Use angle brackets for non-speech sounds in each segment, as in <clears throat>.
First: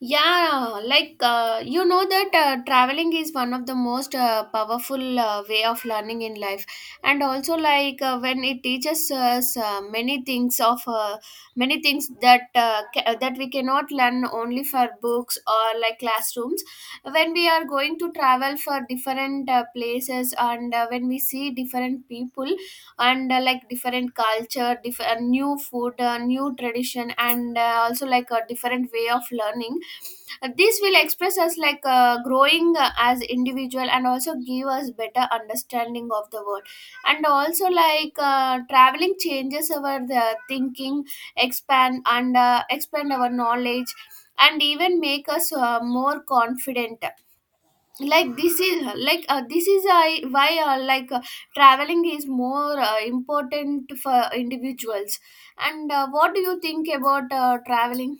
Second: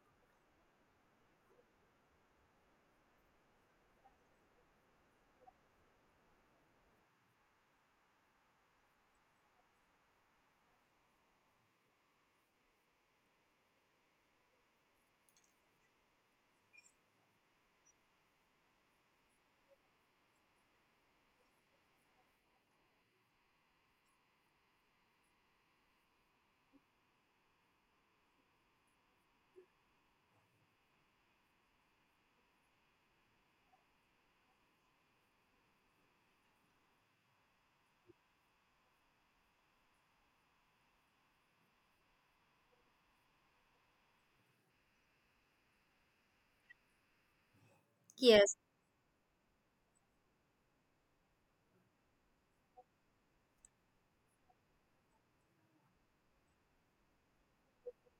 Yeah, like you know that traveling is one of the most powerful way of learning in life, and also like when it teaches us many things of many things that we cannot learn only for books or like classrooms. When we are going to travel for different places and when we see different people and like different culture, different new food, new tradition, and also like a different way of learning. This will express us like growing as individual and also give us better understanding of the world. And also like traveling changes our the thinking, expand our knowledge and even make us more confident. Like Yes, this is I why like traveling is more important for individuals. And what do you think about traveling?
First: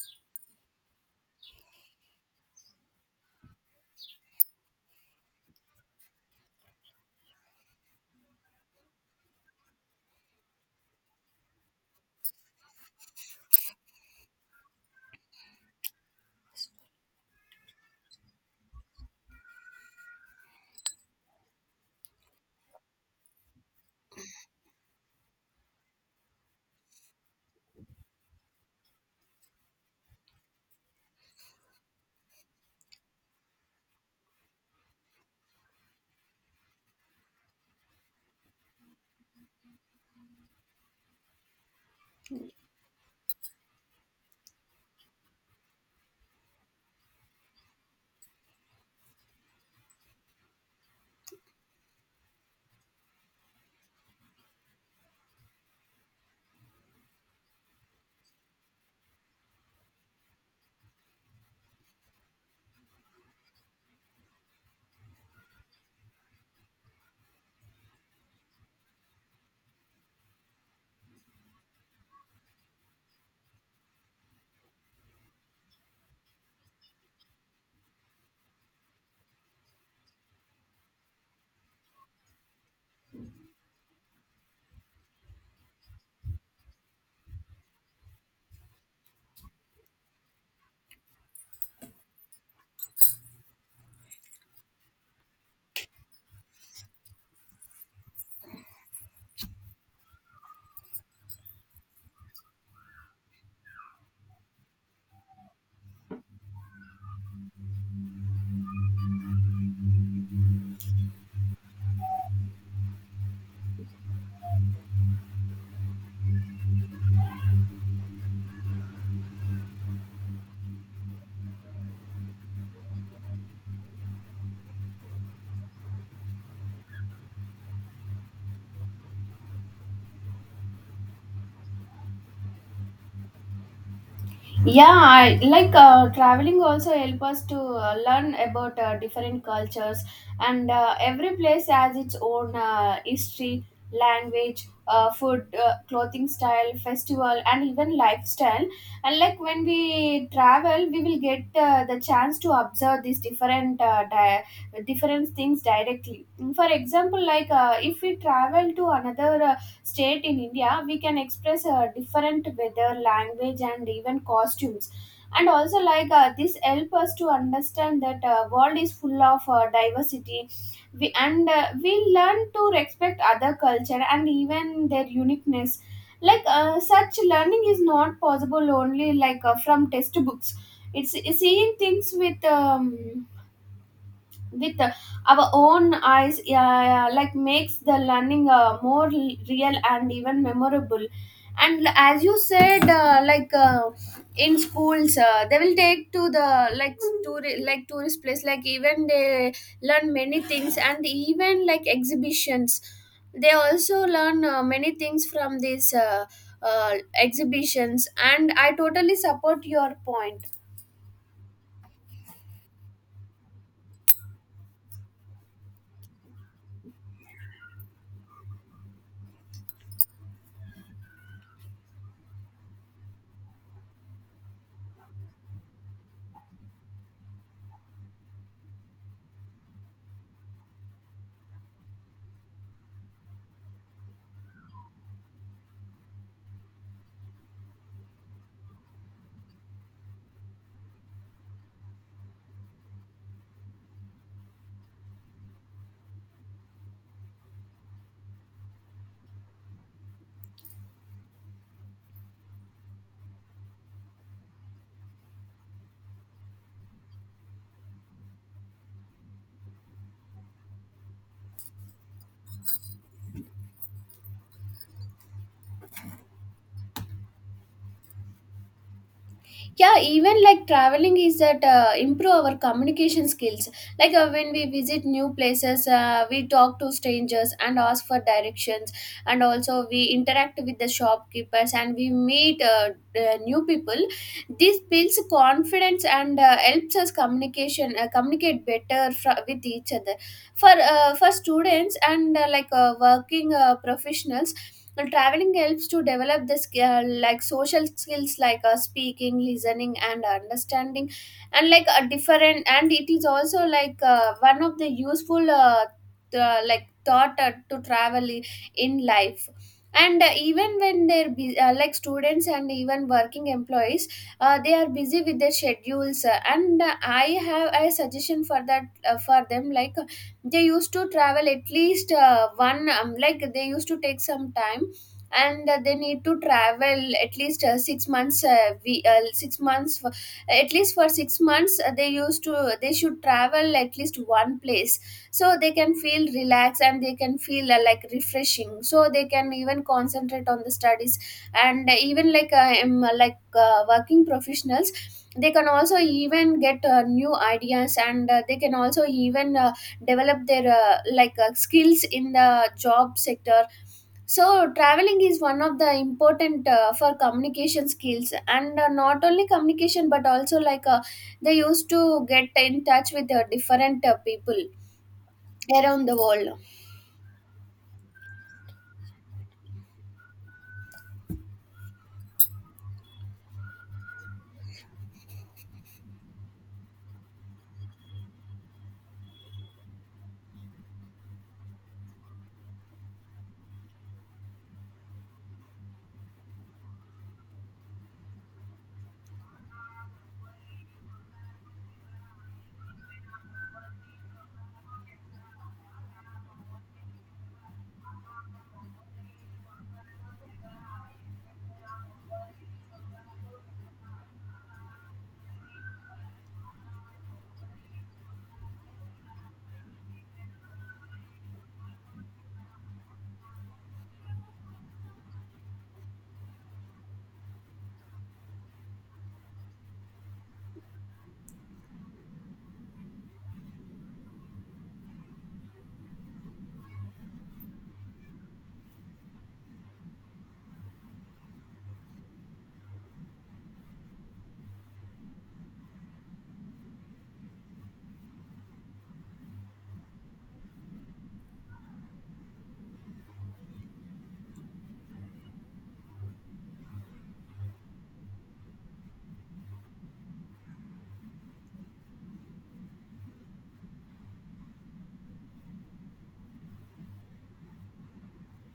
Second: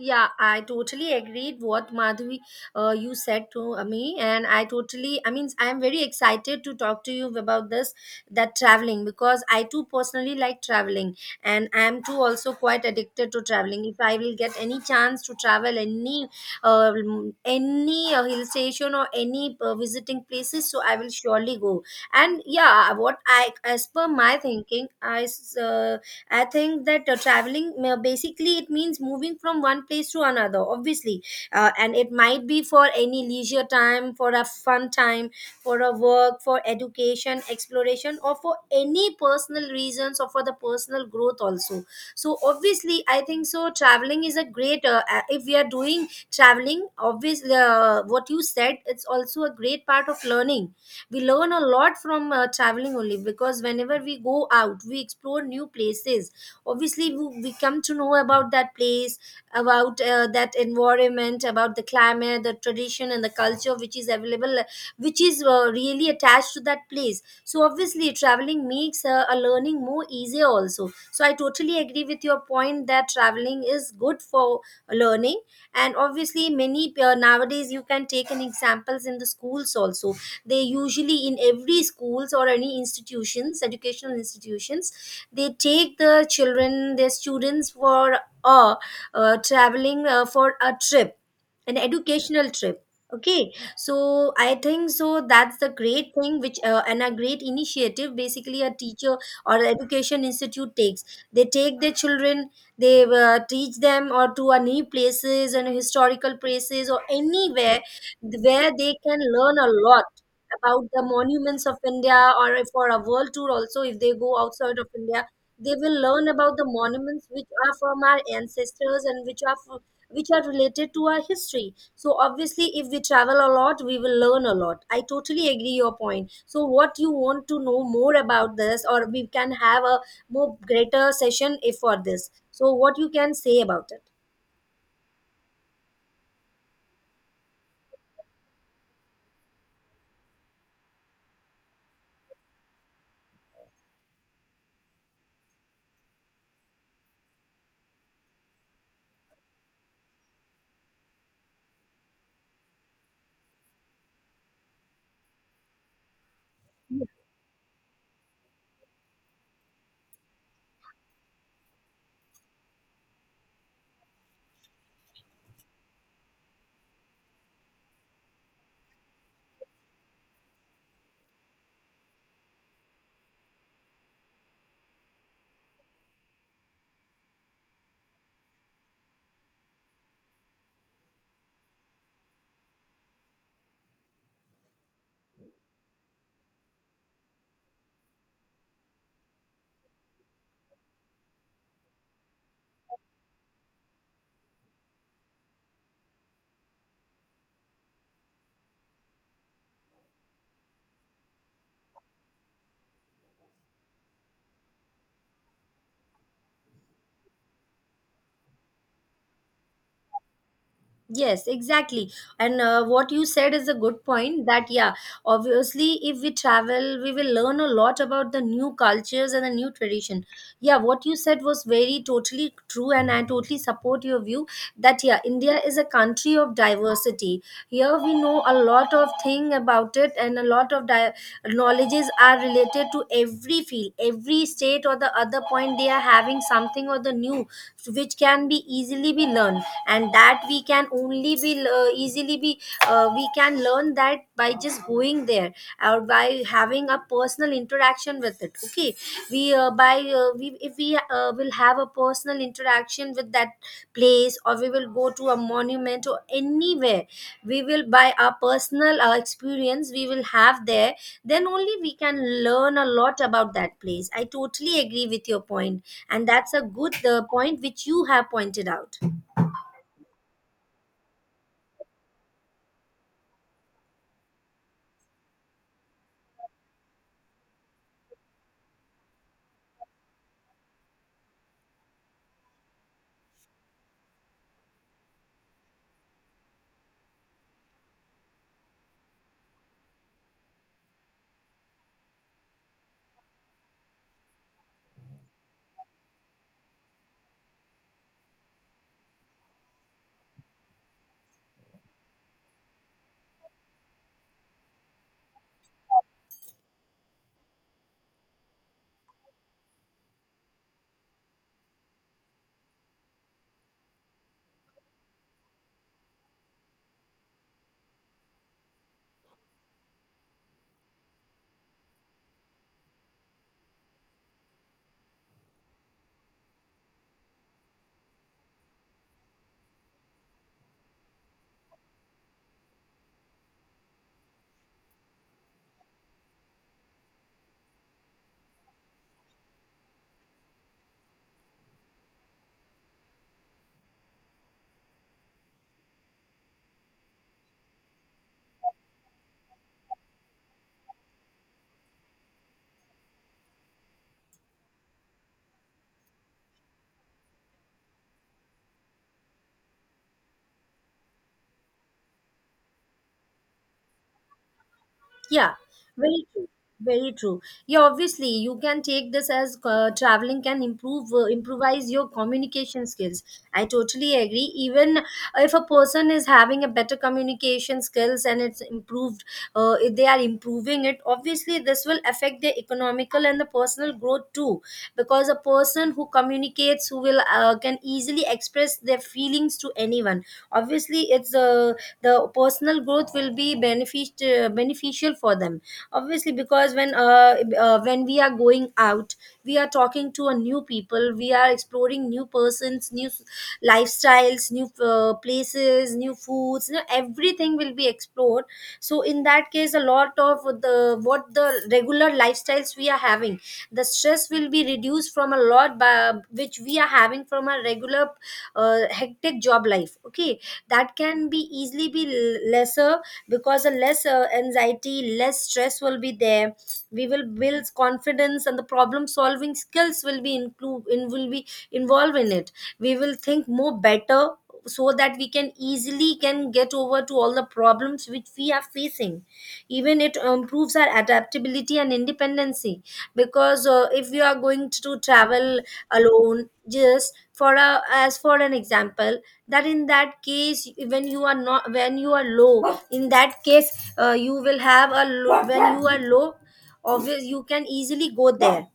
yeah, I totally agreed what Madhuri you said to me, and I totally, I mean, I am very excited to talk to you about this that traveling because I too personally like traveling, and I am too also quite addicted to traveling. If I will get any chance to travel uh, any hill station or any visiting places, so I will surely go. And yeah, what I as per my thinking, I think that traveling basically it means moving from one place to another, obviously, and it might be for any leisure time, for a fun time, for a work, for education, exploration, or for any personal reasons or for the personal growth also. So obviously, I think so. Traveling is a great if we are doing traveling. Obviously, what you said, it's also a great part of learning. We learn a lot from traveling only, because whenever we go out we explore new places. Obviously we come to know about that place, about that environment, about the climate, the tradition and the culture which is available, which is really attached to that place. So obviously traveling makes a learning more easier also. So I totally agree with your point that traveling is good for learning. And obviously many nowadays, you can take an examples in the schools also. They usually in every schools or any institutions, educational institutions, they take the children, their students, for uh, traveling, for a trip, an educational trip. Okay, so I think so, that's the great thing which and a great initiative basically a teacher or an education institute takes. They take their children, they teach them or to a new places and historical places or anywhere where they can learn a lot about the monuments of India, or if for a world tour also, if they go outside of India, they will learn about the monuments which are from our ancestors and which which are related to our history. So obviously if we travel a lot, we will learn a lot. I totally agree your point. So what, you want to know more about this or we can have a more greater session if for this? So what you can say about it? Yeah, I like traveling also help us to learn about different cultures, and every place has its own history, language, food, clothing style, festival and even lifestyle. And like when we travel, we will get the chance to observe these different things directly. For example, like if we travel to another state in India, we can express different weather, language, and even costumes. And also, like this, help us to understand that world is full of diversity. We learn to respect other culture and even their uniqueness. Like such learning is not possible only like from textbooks. It's seeing things with our own eyes like makes the learning more real and even memorable, and as you said like in schools they will take to the like like tourist place, like even they learn many things, and even like exhibitions they also learn many things from these exhibitions. And I totally support your point. Yes, exactly. And what you said is a good point, that yeah, obviously, if we travel, we will learn a lot about the new cultures and the new tradition. Yeah, what you said was very totally true, and I totally support your view that, yeah, India is a country of diversity. Here we know a lot of thing about it, and a knowledges are related to every field, every state or the other point. They are having something or the new, which can be easily be learned, and that we can only be easily be we can learn that by just going there or by having a personal interaction with it. Okay, we by we if we will have a personal interaction with that place, or we will go to a monument or anywhere, we will by our personal experience we will have there, then only we can learn a lot about that place. I totally agree with your point, and that's a good point which you have pointed out. Yeah, even like traveling is that improve our communication skills. Like when we visit new places, we talk to strangers and ask for directions, and also we interact with the shopkeepers and we meet new people. This builds confidence and helps us communication communicate better with each other. For students and like working professionals now, traveling helps to develop this skill, like social skills like speaking, listening, and understanding, and like a different. And it is also like one of the useful the, like thought to travel in life. And even when they're like students and even working employees, they are busy with their schedules. And I have a suggestion for that for them. Like they used to travel at least one, like they used to take some time, and they need to travel at least 6 months we, 6 months for, at least for 6 months they used to they should travel at least one place, so they can feel relaxed and they can feel like refreshing, so they can even concentrate on the studies. And even like working professionals, they can also even get new ideas, and they can also even develop their like skills in the job sector. So traveling is one of the important for communication skills, and not only communication but also like they used to get in touch with different people Yeah, around the very true. world. Very true. Yeah, obviously you can take this as traveling can improve improvise your communication skills. I totally agree. Even if a person is having a better communication skills and it's improved, if they are improving it. Obviously, this will affect their economical and the personal growth too, because a person who communicates, who will can easily express their feelings to anyone, obviously it's the personal growth will be benefit beneficial for them, obviously. Because when we are going out, we are talking to a new people, we are exploring new persons, lifestyles, new places, new foods, you know, everything will be explored. So in that case, a lot of the, what the regular lifestyles we are having, the stress will be reduced from a lot by, which we are having from a regular hectic job life. Okay, that can be easily be lesser, because a less anxiety, less stress will be there. We will build confidence, and the problem solving skills will be include in, will be involved in it. We will think more better, so that we can easily can get over to all the problems which we are facing. Even it improves our adaptability and independency, because if you are going to travel alone, just for a as for an example, that in that case, when you are not, when you are low, in that case, you will have a low, when you are low, obvious you can easily go there.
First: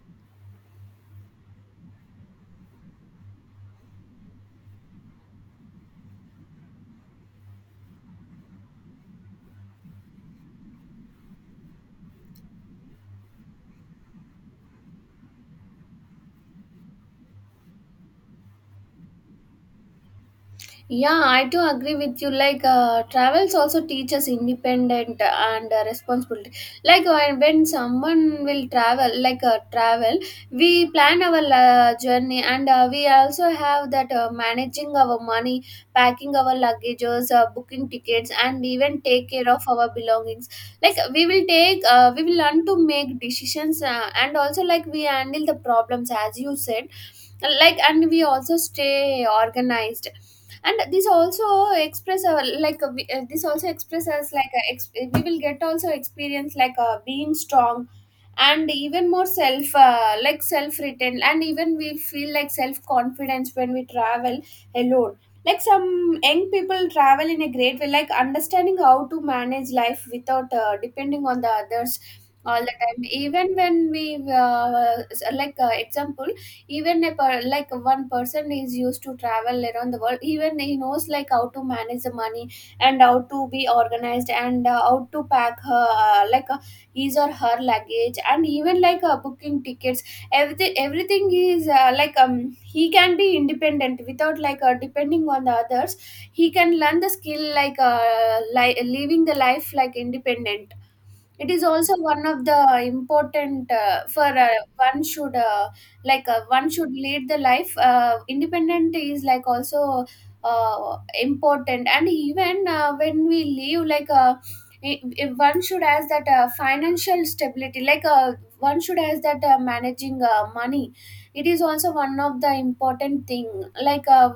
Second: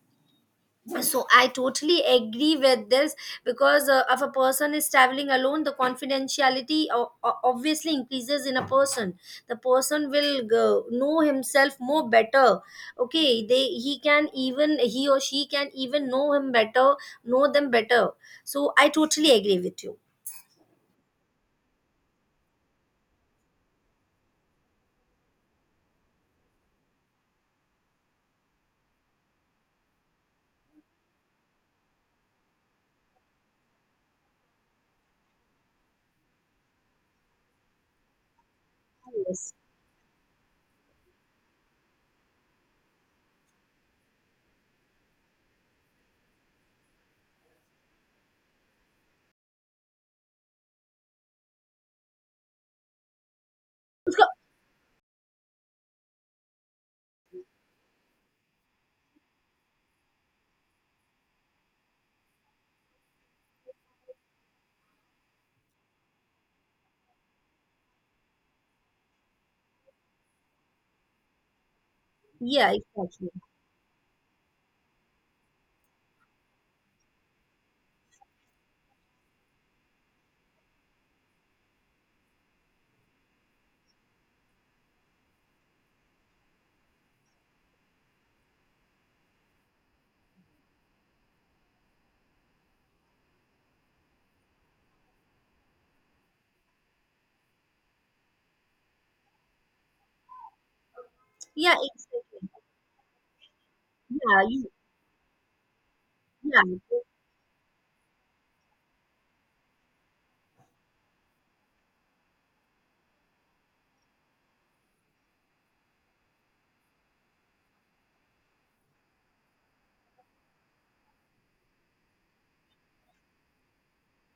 So I totally agree with this, because if a person is traveling alone, the confidentiality obviously increases in a person. The person will go, know himself more better. Okay, they, he can even, he or she can even know him better, know them better. So I totally agree with you. Yeah, I do agree with you. Like, travels also teaches independent and responsibility. Like, when someone will travel, like travel, we plan our journey, and we also have that managing our money, packing our luggages, booking tickets, and even take care Yes. of our belongings. Like, we will learn to make decisions and also like we handle the problems as you said, like, and we also stay organized. And this also express our like this also expresses like we will get also experience like being strong and even more self like self written, and even we feel like self confidence when we travel alone. Like some young people travel in a great way, like understanding how to manage life without depending on the others all Yeah, the time. exactly. Even when we like example, even like one person is used to travel around the world, even he knows like how to manage the money, and how to be organized, and how to pack her like his or her luggage, and even like booking tickets. Everything is like he can be independent without like depending on the others. He can learn the skill, like living the life like independent. It is Yeah, also one of exactly. the important for Yeah, you, one should like yeah, one should lead the life independent is like also important. And even when we live, like one should has that financial stability, like one should has that managing money. It is also one of the important thing, like uh,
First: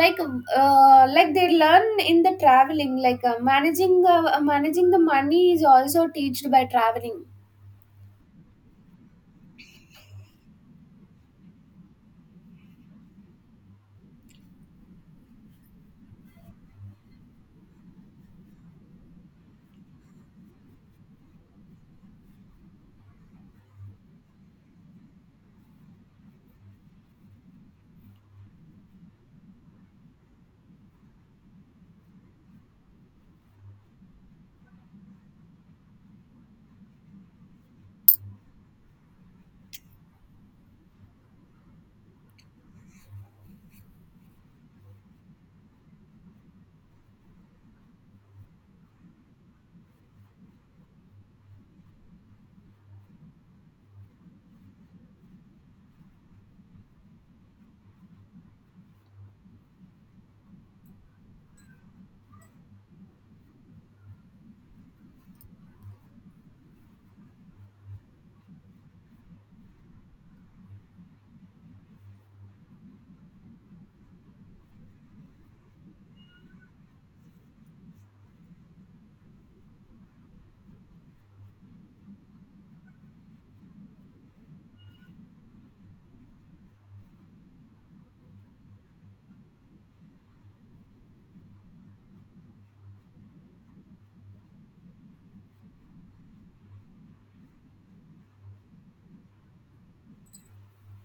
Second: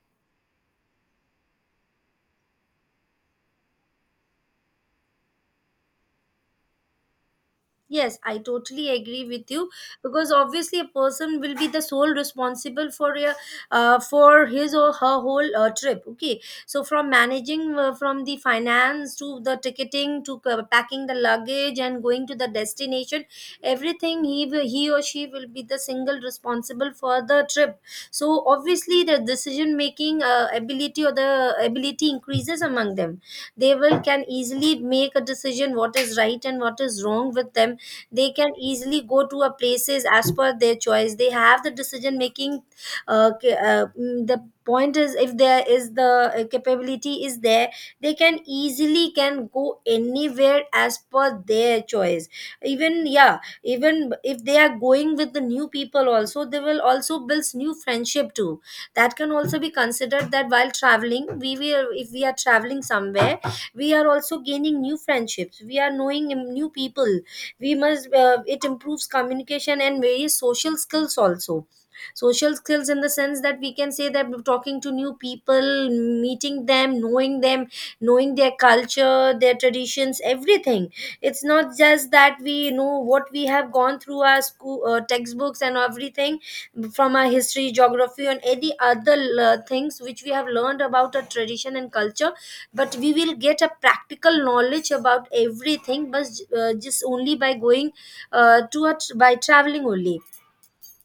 like like they learn in the traveling, like managing the money is also taught by traveling. Yes, I totally agree with you because obviously a person will be the sole responsible for a, for his or her whole trip. Okay, so from managing from the finance, to the ticketing, to packing the luggage and going to the destination, everything he will, he or she will be the single responsible for the trip. So obviously the decision making ability, or the ability increases among them. They will can easily make a decision what is right and what is wrong with them. They can easily go to a places as per their choice. They have the decision making the point is if there is the capability is there, they can easily can go anywhere as per their choice. Even yeah, even if they are going with the new people also, they will also build new friendship too. That can also be considered, that while traveling we will, if we are traveling somewhere, we are also gaining new friendships, we are knowing new people. We must it improves communication and various social skills also. Social skills in the sense that, we can say that talking to new people, meeting them, knowing them, knowing their culture, their traditions, everything. It's not just that we know what we have gone through our school textbooks and everything, from our history, geography, and any other things which we have learned about our tradition and culture, but we will get a practical knowledge about everything. But just only by going by traveling only,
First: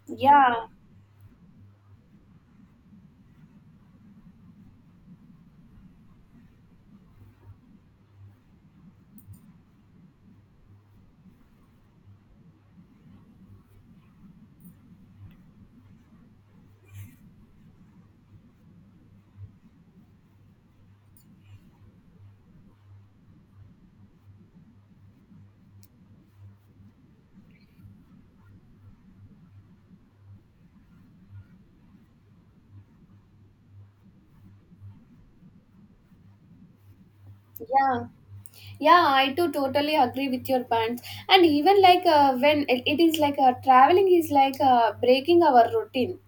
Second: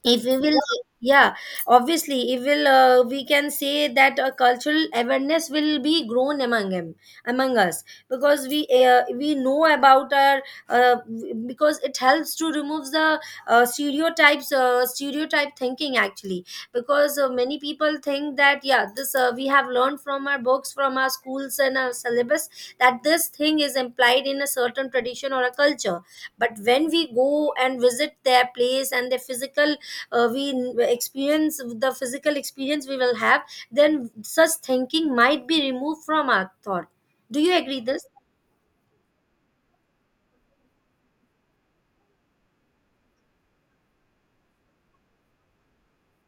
if we will, Yeah, yeah, obviously it will we can say that a cultural awareness will be grown among them, among us, because we know about our uh, because it helps to remove the stereotype thinking, actually. Because many people think that, yeah, this we have learned from our books, from our schools and our syllabus, that this thing is implied in a certain tradition or a culture. But when we go and visit their place and their physical experience, the physical experience we will have, then such thinking might be removed from our thought. Do you agree this? yeah, yeah, I too totally agree with your points. And even like when it is like traveling is like breaking our routine.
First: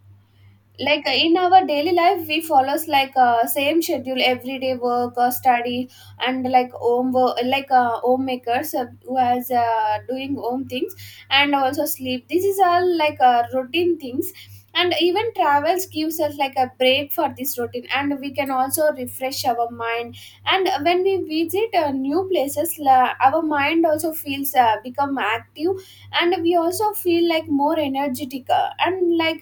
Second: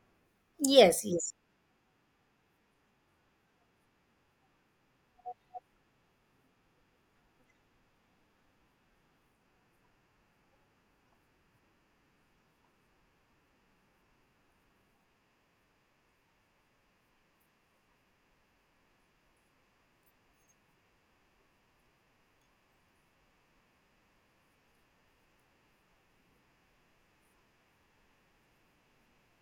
Yes, Like yes. in our daily life we follows like same schedule, everyday work or study, and like like homemakers, who has doing home things, and also sleep. This is all like routine things, and even travels gives us like a break for this routine, and we can also refresh our mind. And when we visit new places, our mind also feels become active, and we also feel like more energetic and like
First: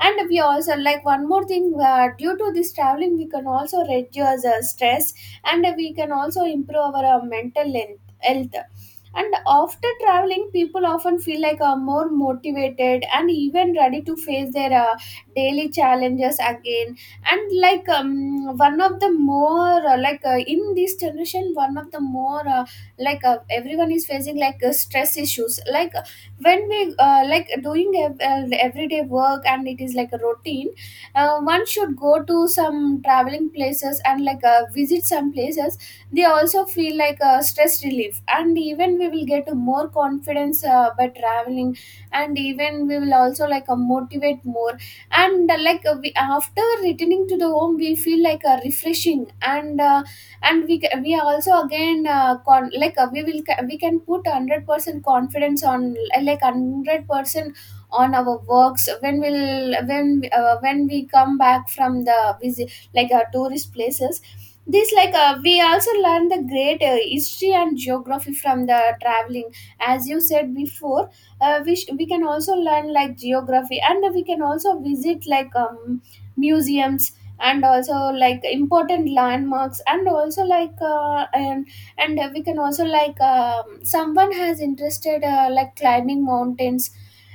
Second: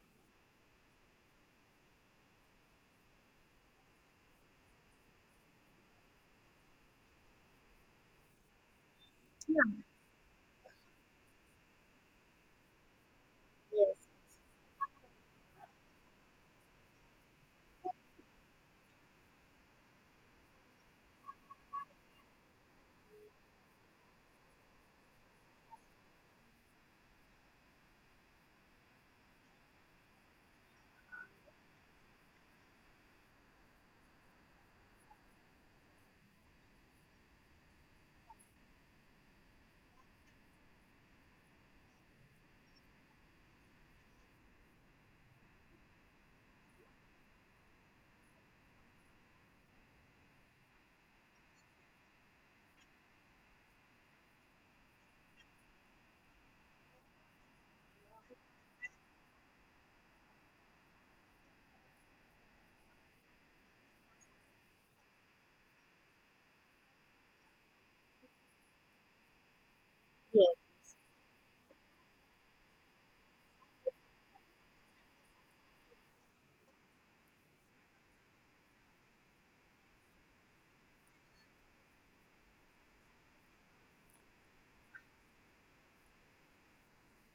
and we also like one more thing, due to this traveling we can also reduce stress, and we can also improve our mental health. And after traveling people often feel like more motivated and even ready Yes, to face their daily challenges again. And like one of the more like in this generation, one of the more like everyone is facing like stress issues. Like when we like doing everyday work, and it is like a routine. One should go to some traveling places and like visit some places. They also feel like a stress relief, and even we will get a more confidence by traveling, and even we will also like motivate more. And like we, after returning to the home, we feel like refreshing, and we are also again like we can put 100% confidence on, like 100% on our works when we'll when we come back from the visit like our tourist places. This, like we also learn the great history and geography from the traveling as you said yes. before. We can also learn like geography, and we can also visit like museums and also like important landmarks, and also like and we can also like someone has interested like climbing mountains,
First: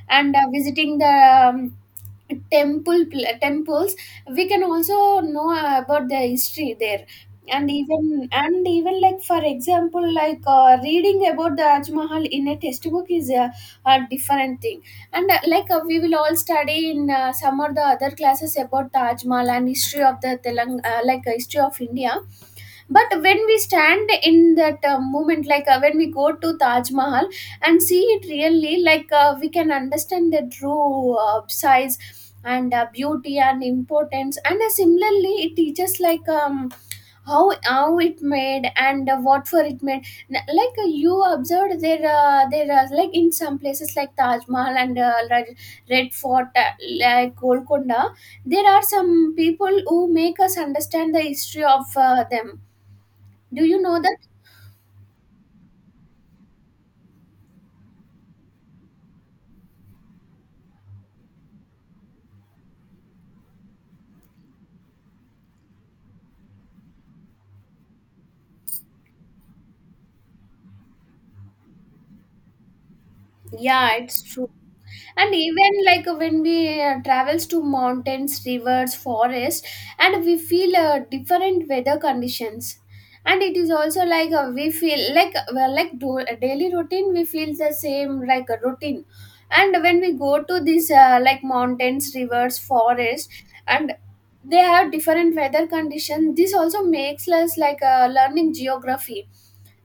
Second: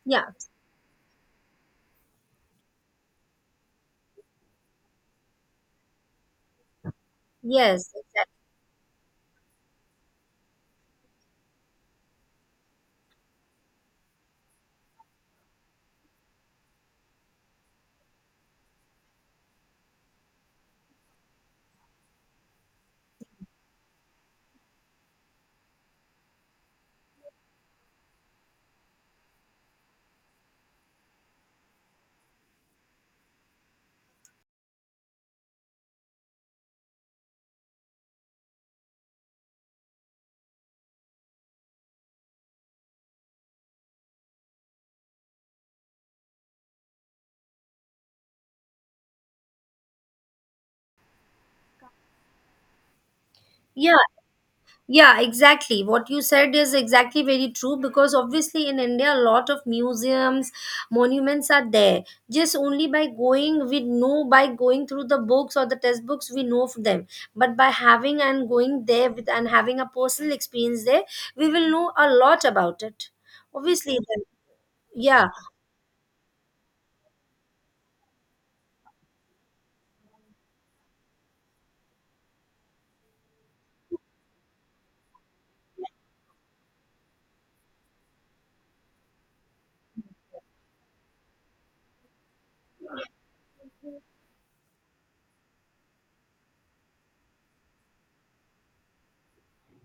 Yeah. and visiting the um, temples. We can also know about the history there. and Yes, even exactly. and even like, for example, like reading about the Taj Mahal in a textbook is a different thing. And like we will all study in some of the other classes about Taj Mahal and history of the Telang like history of India. But when we stand in that moment, like when we go to Taj Mahal and see it really, like we can understand the true size and beauty and importance. And similarly it teaches like how it made, and what for it made. Like you observed there, there are, like, in some places like Taj Mahal and Red Fort, like Golconda, there are some people who make us understand the history of them. Do you Yeah. know that? Yeah, exactly. What you said is exactly very true, because obviously in India, a lot of museums, monuments are there. Just only by going, we know, by going through the books or the textbooks, we know of them. But by having and going there with and having a personal experience there, we will know a lot about it. Yeah, Obviously, it's then- true. yeah, And even like when we travels to mountains, rivers, forest, and we feel different weather conditions. And it is also like we feel like well, daily routine we feel the same like a routine. And when we go to these like mountains, rivers, forest, and they have different weather conditions. This also makes us learning geography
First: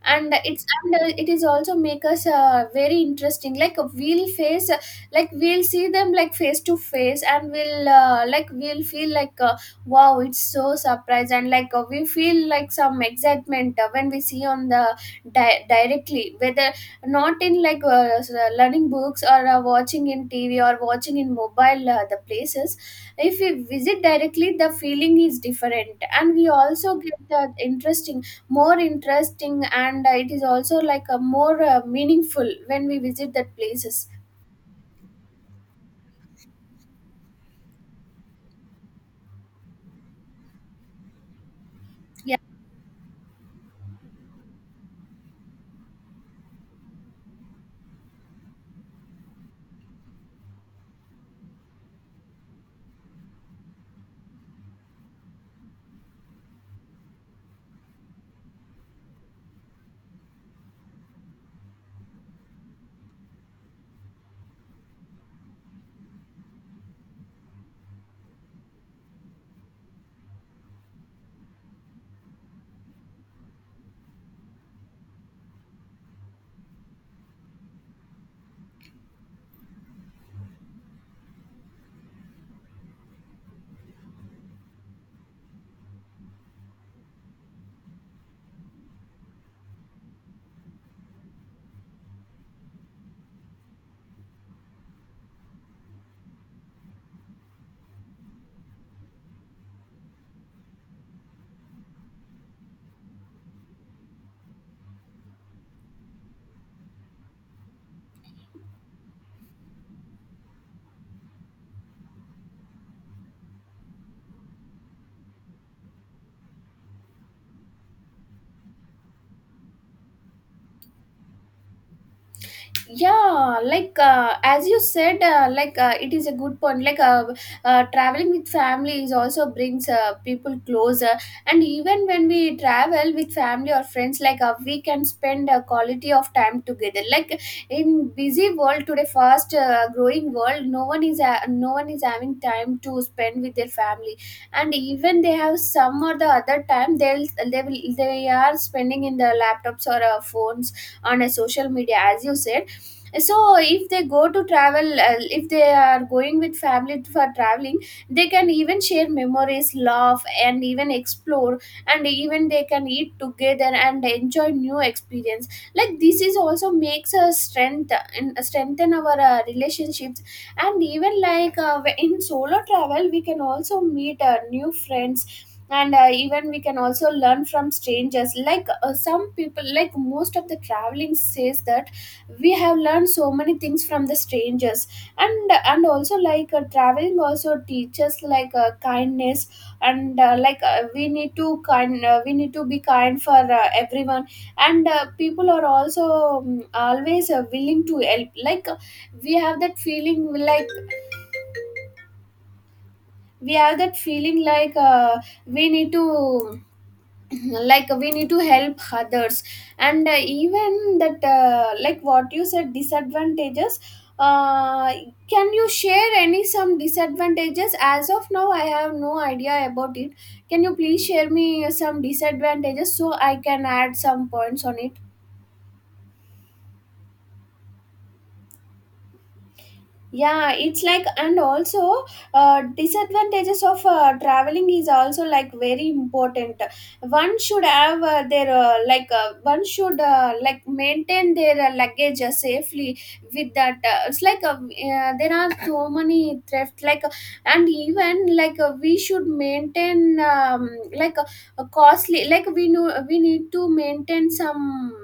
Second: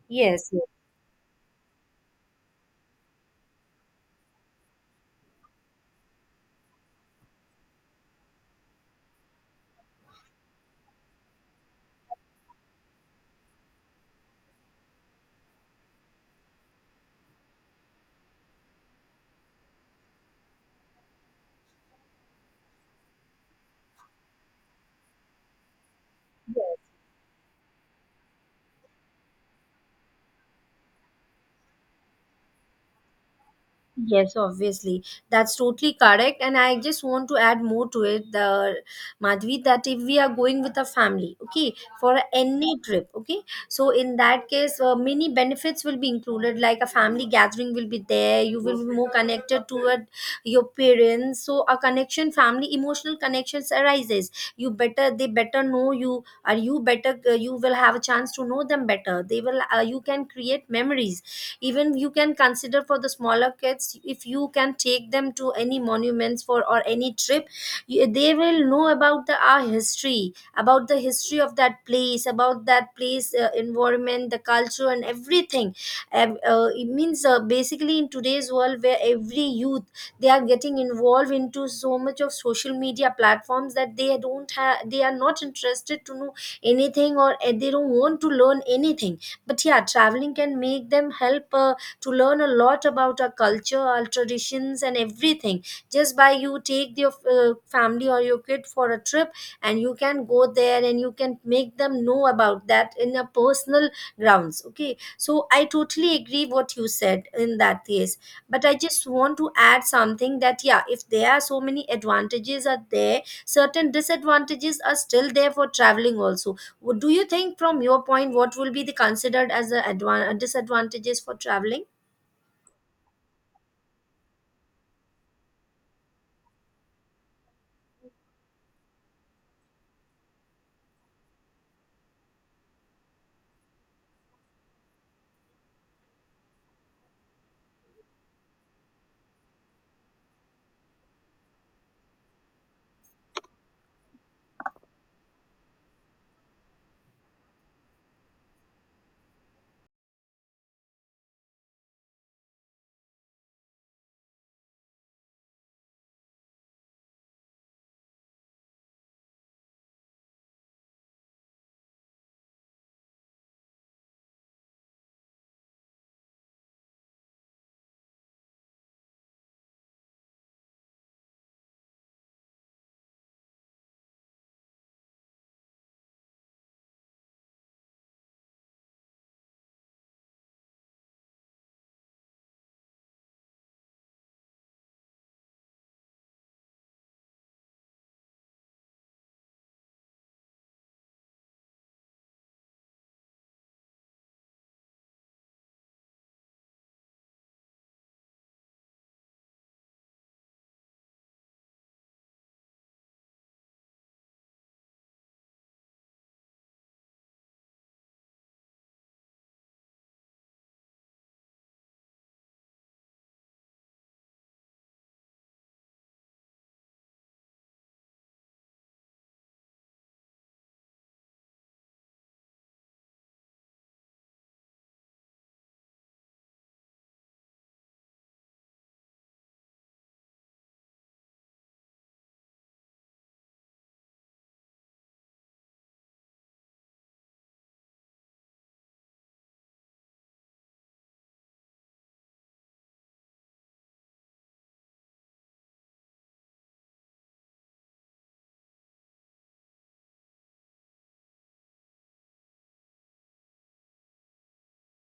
and yes, yes. It is also make us very interesting we'll face like we'll see them like face to face, and we'll like we'll feel like wow, it's so surprise, and we feel like some excitement when we see on the directly, whether not in learning books or watching in tv or watching in mobile the places. If we visit directly, the feeling is different, and we also get the interesting, more interesting, and it is also like a more meaningful when we visit that places. Yes, obviously. That's totally correct. And I just want to add more to it, the Madhvi, that if we are going with a family, okay, for a Yeah, any trip, okay, so in that case, many benefits will be included, like a family gathering will be there, you will be more connected toward your parents. So a connection, family, emotional connections arises. You better, they better know you, or you better, you will have a chance to know them better. They will, you can create memories. Even you can consider for the smaller kids, if you can take them to any monuments for or any trip, you, they will know about the our history, about the history of that place, about that place environment, the culture and everything. It means basically in today's world, where every youth, they are getting involved into so much of social media platforms, that they don't have, they are not interested to know anything, or they don't want to learn anything. But yeah, traveling can make them help to learn a lot about our culture, our traditions and everything. Just by you take your family or your kid for a trip, and you can go there and you can make them know about that in a personal grounds. Okay, so I totally agree what you said in that case. But I just want to add something, that yeah, if there are so many advantages are there, certain disadvantages are still there for traveling also. Do you think, from your point, what will be the considered as the disadvantages for traveling? yeah, as you said, like it is a good point like traveling with family is also brings people closer. And even when we travel with family or friends, we can spend a quality of time together, like in busy world today, fast growing world, no one is having time to spend with their family. And even they have some or the other time, they'll they will they are spending in their laptops or phones on a social media, as you said. So if they go to travel, if they are going with family for traveling, they can even share memories, laugh, and even explore. And even they can eat together and enjoy new experience. Like this is also makes us strength and strengthen our relationships. And even in solo travel we can also meet new friends. And even we can also learn from strangers, some people like most of the traveling says that we have learned so many things from the strangers. And also traveling also teaches kindness. And we need to kind we need to be kind for everyone. And people are also always willing to help, we have that feeling like we have that feeling like uh, we need to <clears throat> like we need to help others. And even that like what you said, disadvantages, uh, can you share any some disadvantages? As of now, I have no idea about it. Can you please share me some disadvantages so I can add some points on it? Yeah, it's like, and also disadvantages of traveling is also like very important. One should have their like one should like maintain their luggage safely. With that, it's there are so many theft, and even we should maintain like uh, a costly, like we know we need to maintain some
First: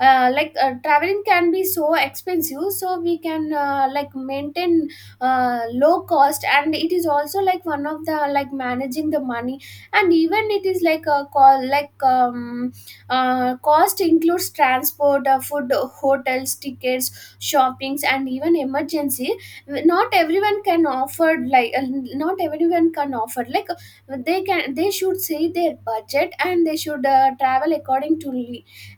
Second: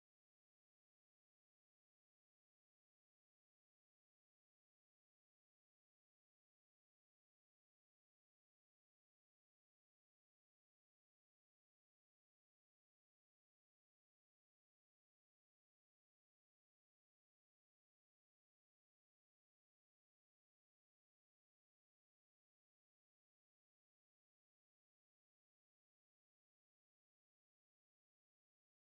traveling can be so expensive, so we can like maintain low cost. And it is also like one of the like managing the money. And even it is like a call cost includes transport, food, hotels, tickets, shoppings, and even emergency. Not everyone can offer like Not everyone can offer, like they can, they should say their budget, and they should travel according to.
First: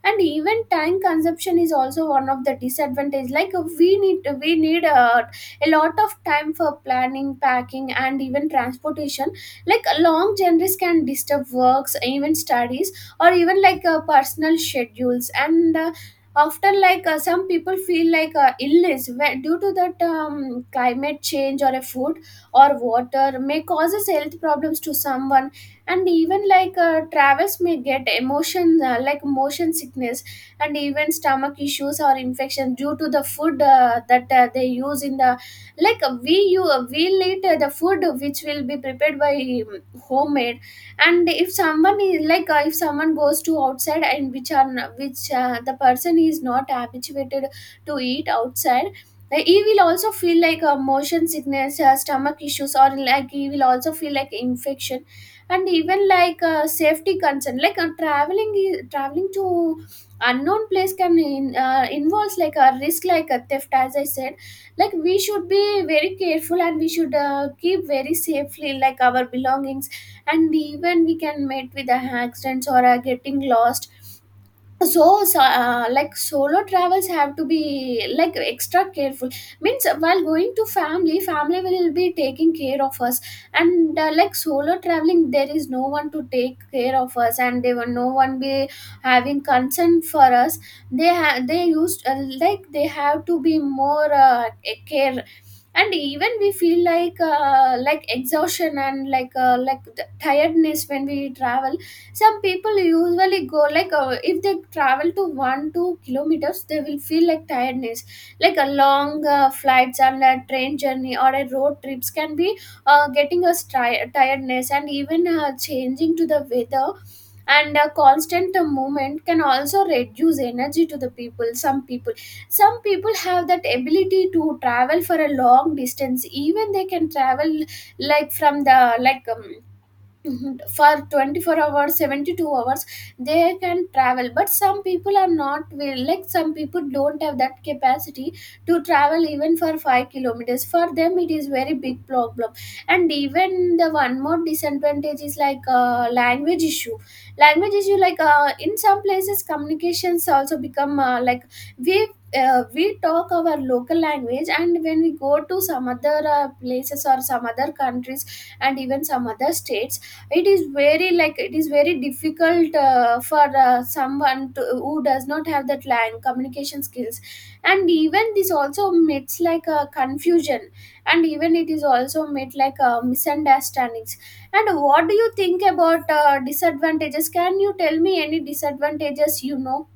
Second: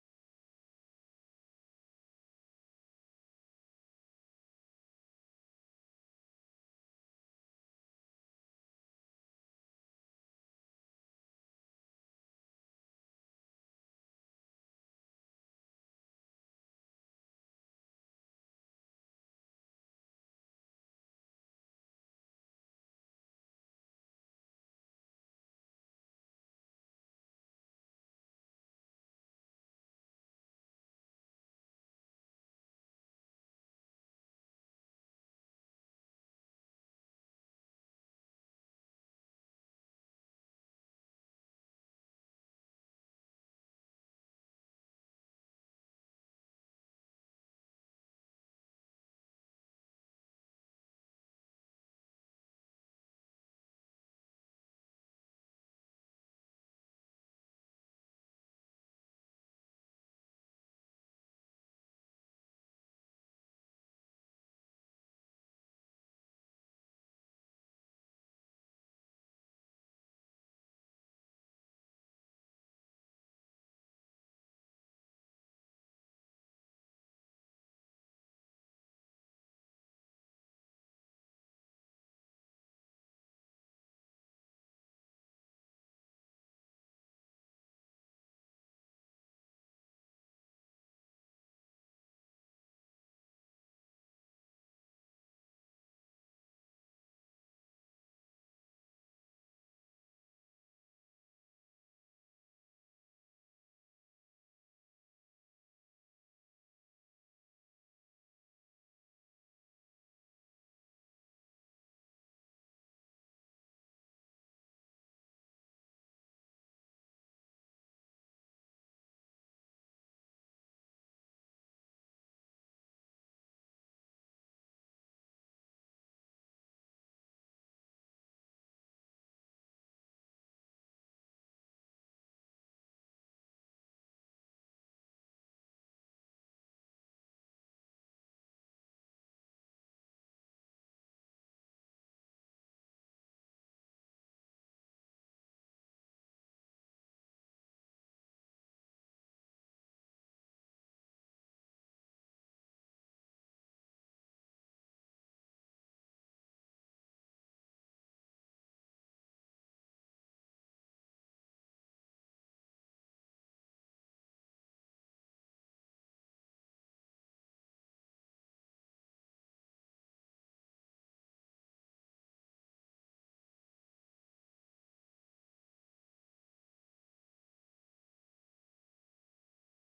And even time consumption is also one of the disadvantage, we need a lot of time for planning, packing, and even transportation. Long journeys can disturb works, even studies, or even personal schedules. And often some people feel like illness due to that, climate change, or a food or water may causes health problems to someone. And even travis may get emotion like motion sickness and even stomach issues or infection due to the food that they use in the, we'll eat the food which will be prepared by homemade. And if someone is if someone goes to outside, and which are which the person is not habituated to eat outside, he will also feel motion sickness, stomach issues, or like he will also feel like infection. And even safety concern, traveling to unknown place can involves like a risk, like a theft, as I said. Like, we should be very careful, and we should keep very safely like our belongings. And even we can meet with the accidents or getting lost. So like solo travels have to be like extra careful. Means while going to family, family will be taking care of us, and like solo traveling, there is no one to take care of us, and they will no one be having concern for us. They used they have to be more care. And even we feel like exhaustion and like the tiredness when we travel. Some people usually go if they travel to 1-2 kilometers they will feel like tiredness. Like a long flights and a train journey or a road trips can be getting us tiredness, and even changing to the weather, and constant movement can also reduce energy to the people. Some people, some people have that ability to travel for a long distance, even they can travel like from the like Mhm. for 24 hours, 72 hours they can travel, but some people are not will, like some people don't have that capacity to travel even for 5 kilometers. For them it is very big problem. And even the one more disadvantage is language issue. Language issue, in some places communications also become like we we talk our local language, and when we go to some other places or some other countries and even some other states, it is very like it is very difficult for someone to, who does not have that lang communication skills. And even this also meets like a confusion, and even it is also meet like a misunderstandings. And what do you think about disadvantages? Can you tell me any disadvantages you know?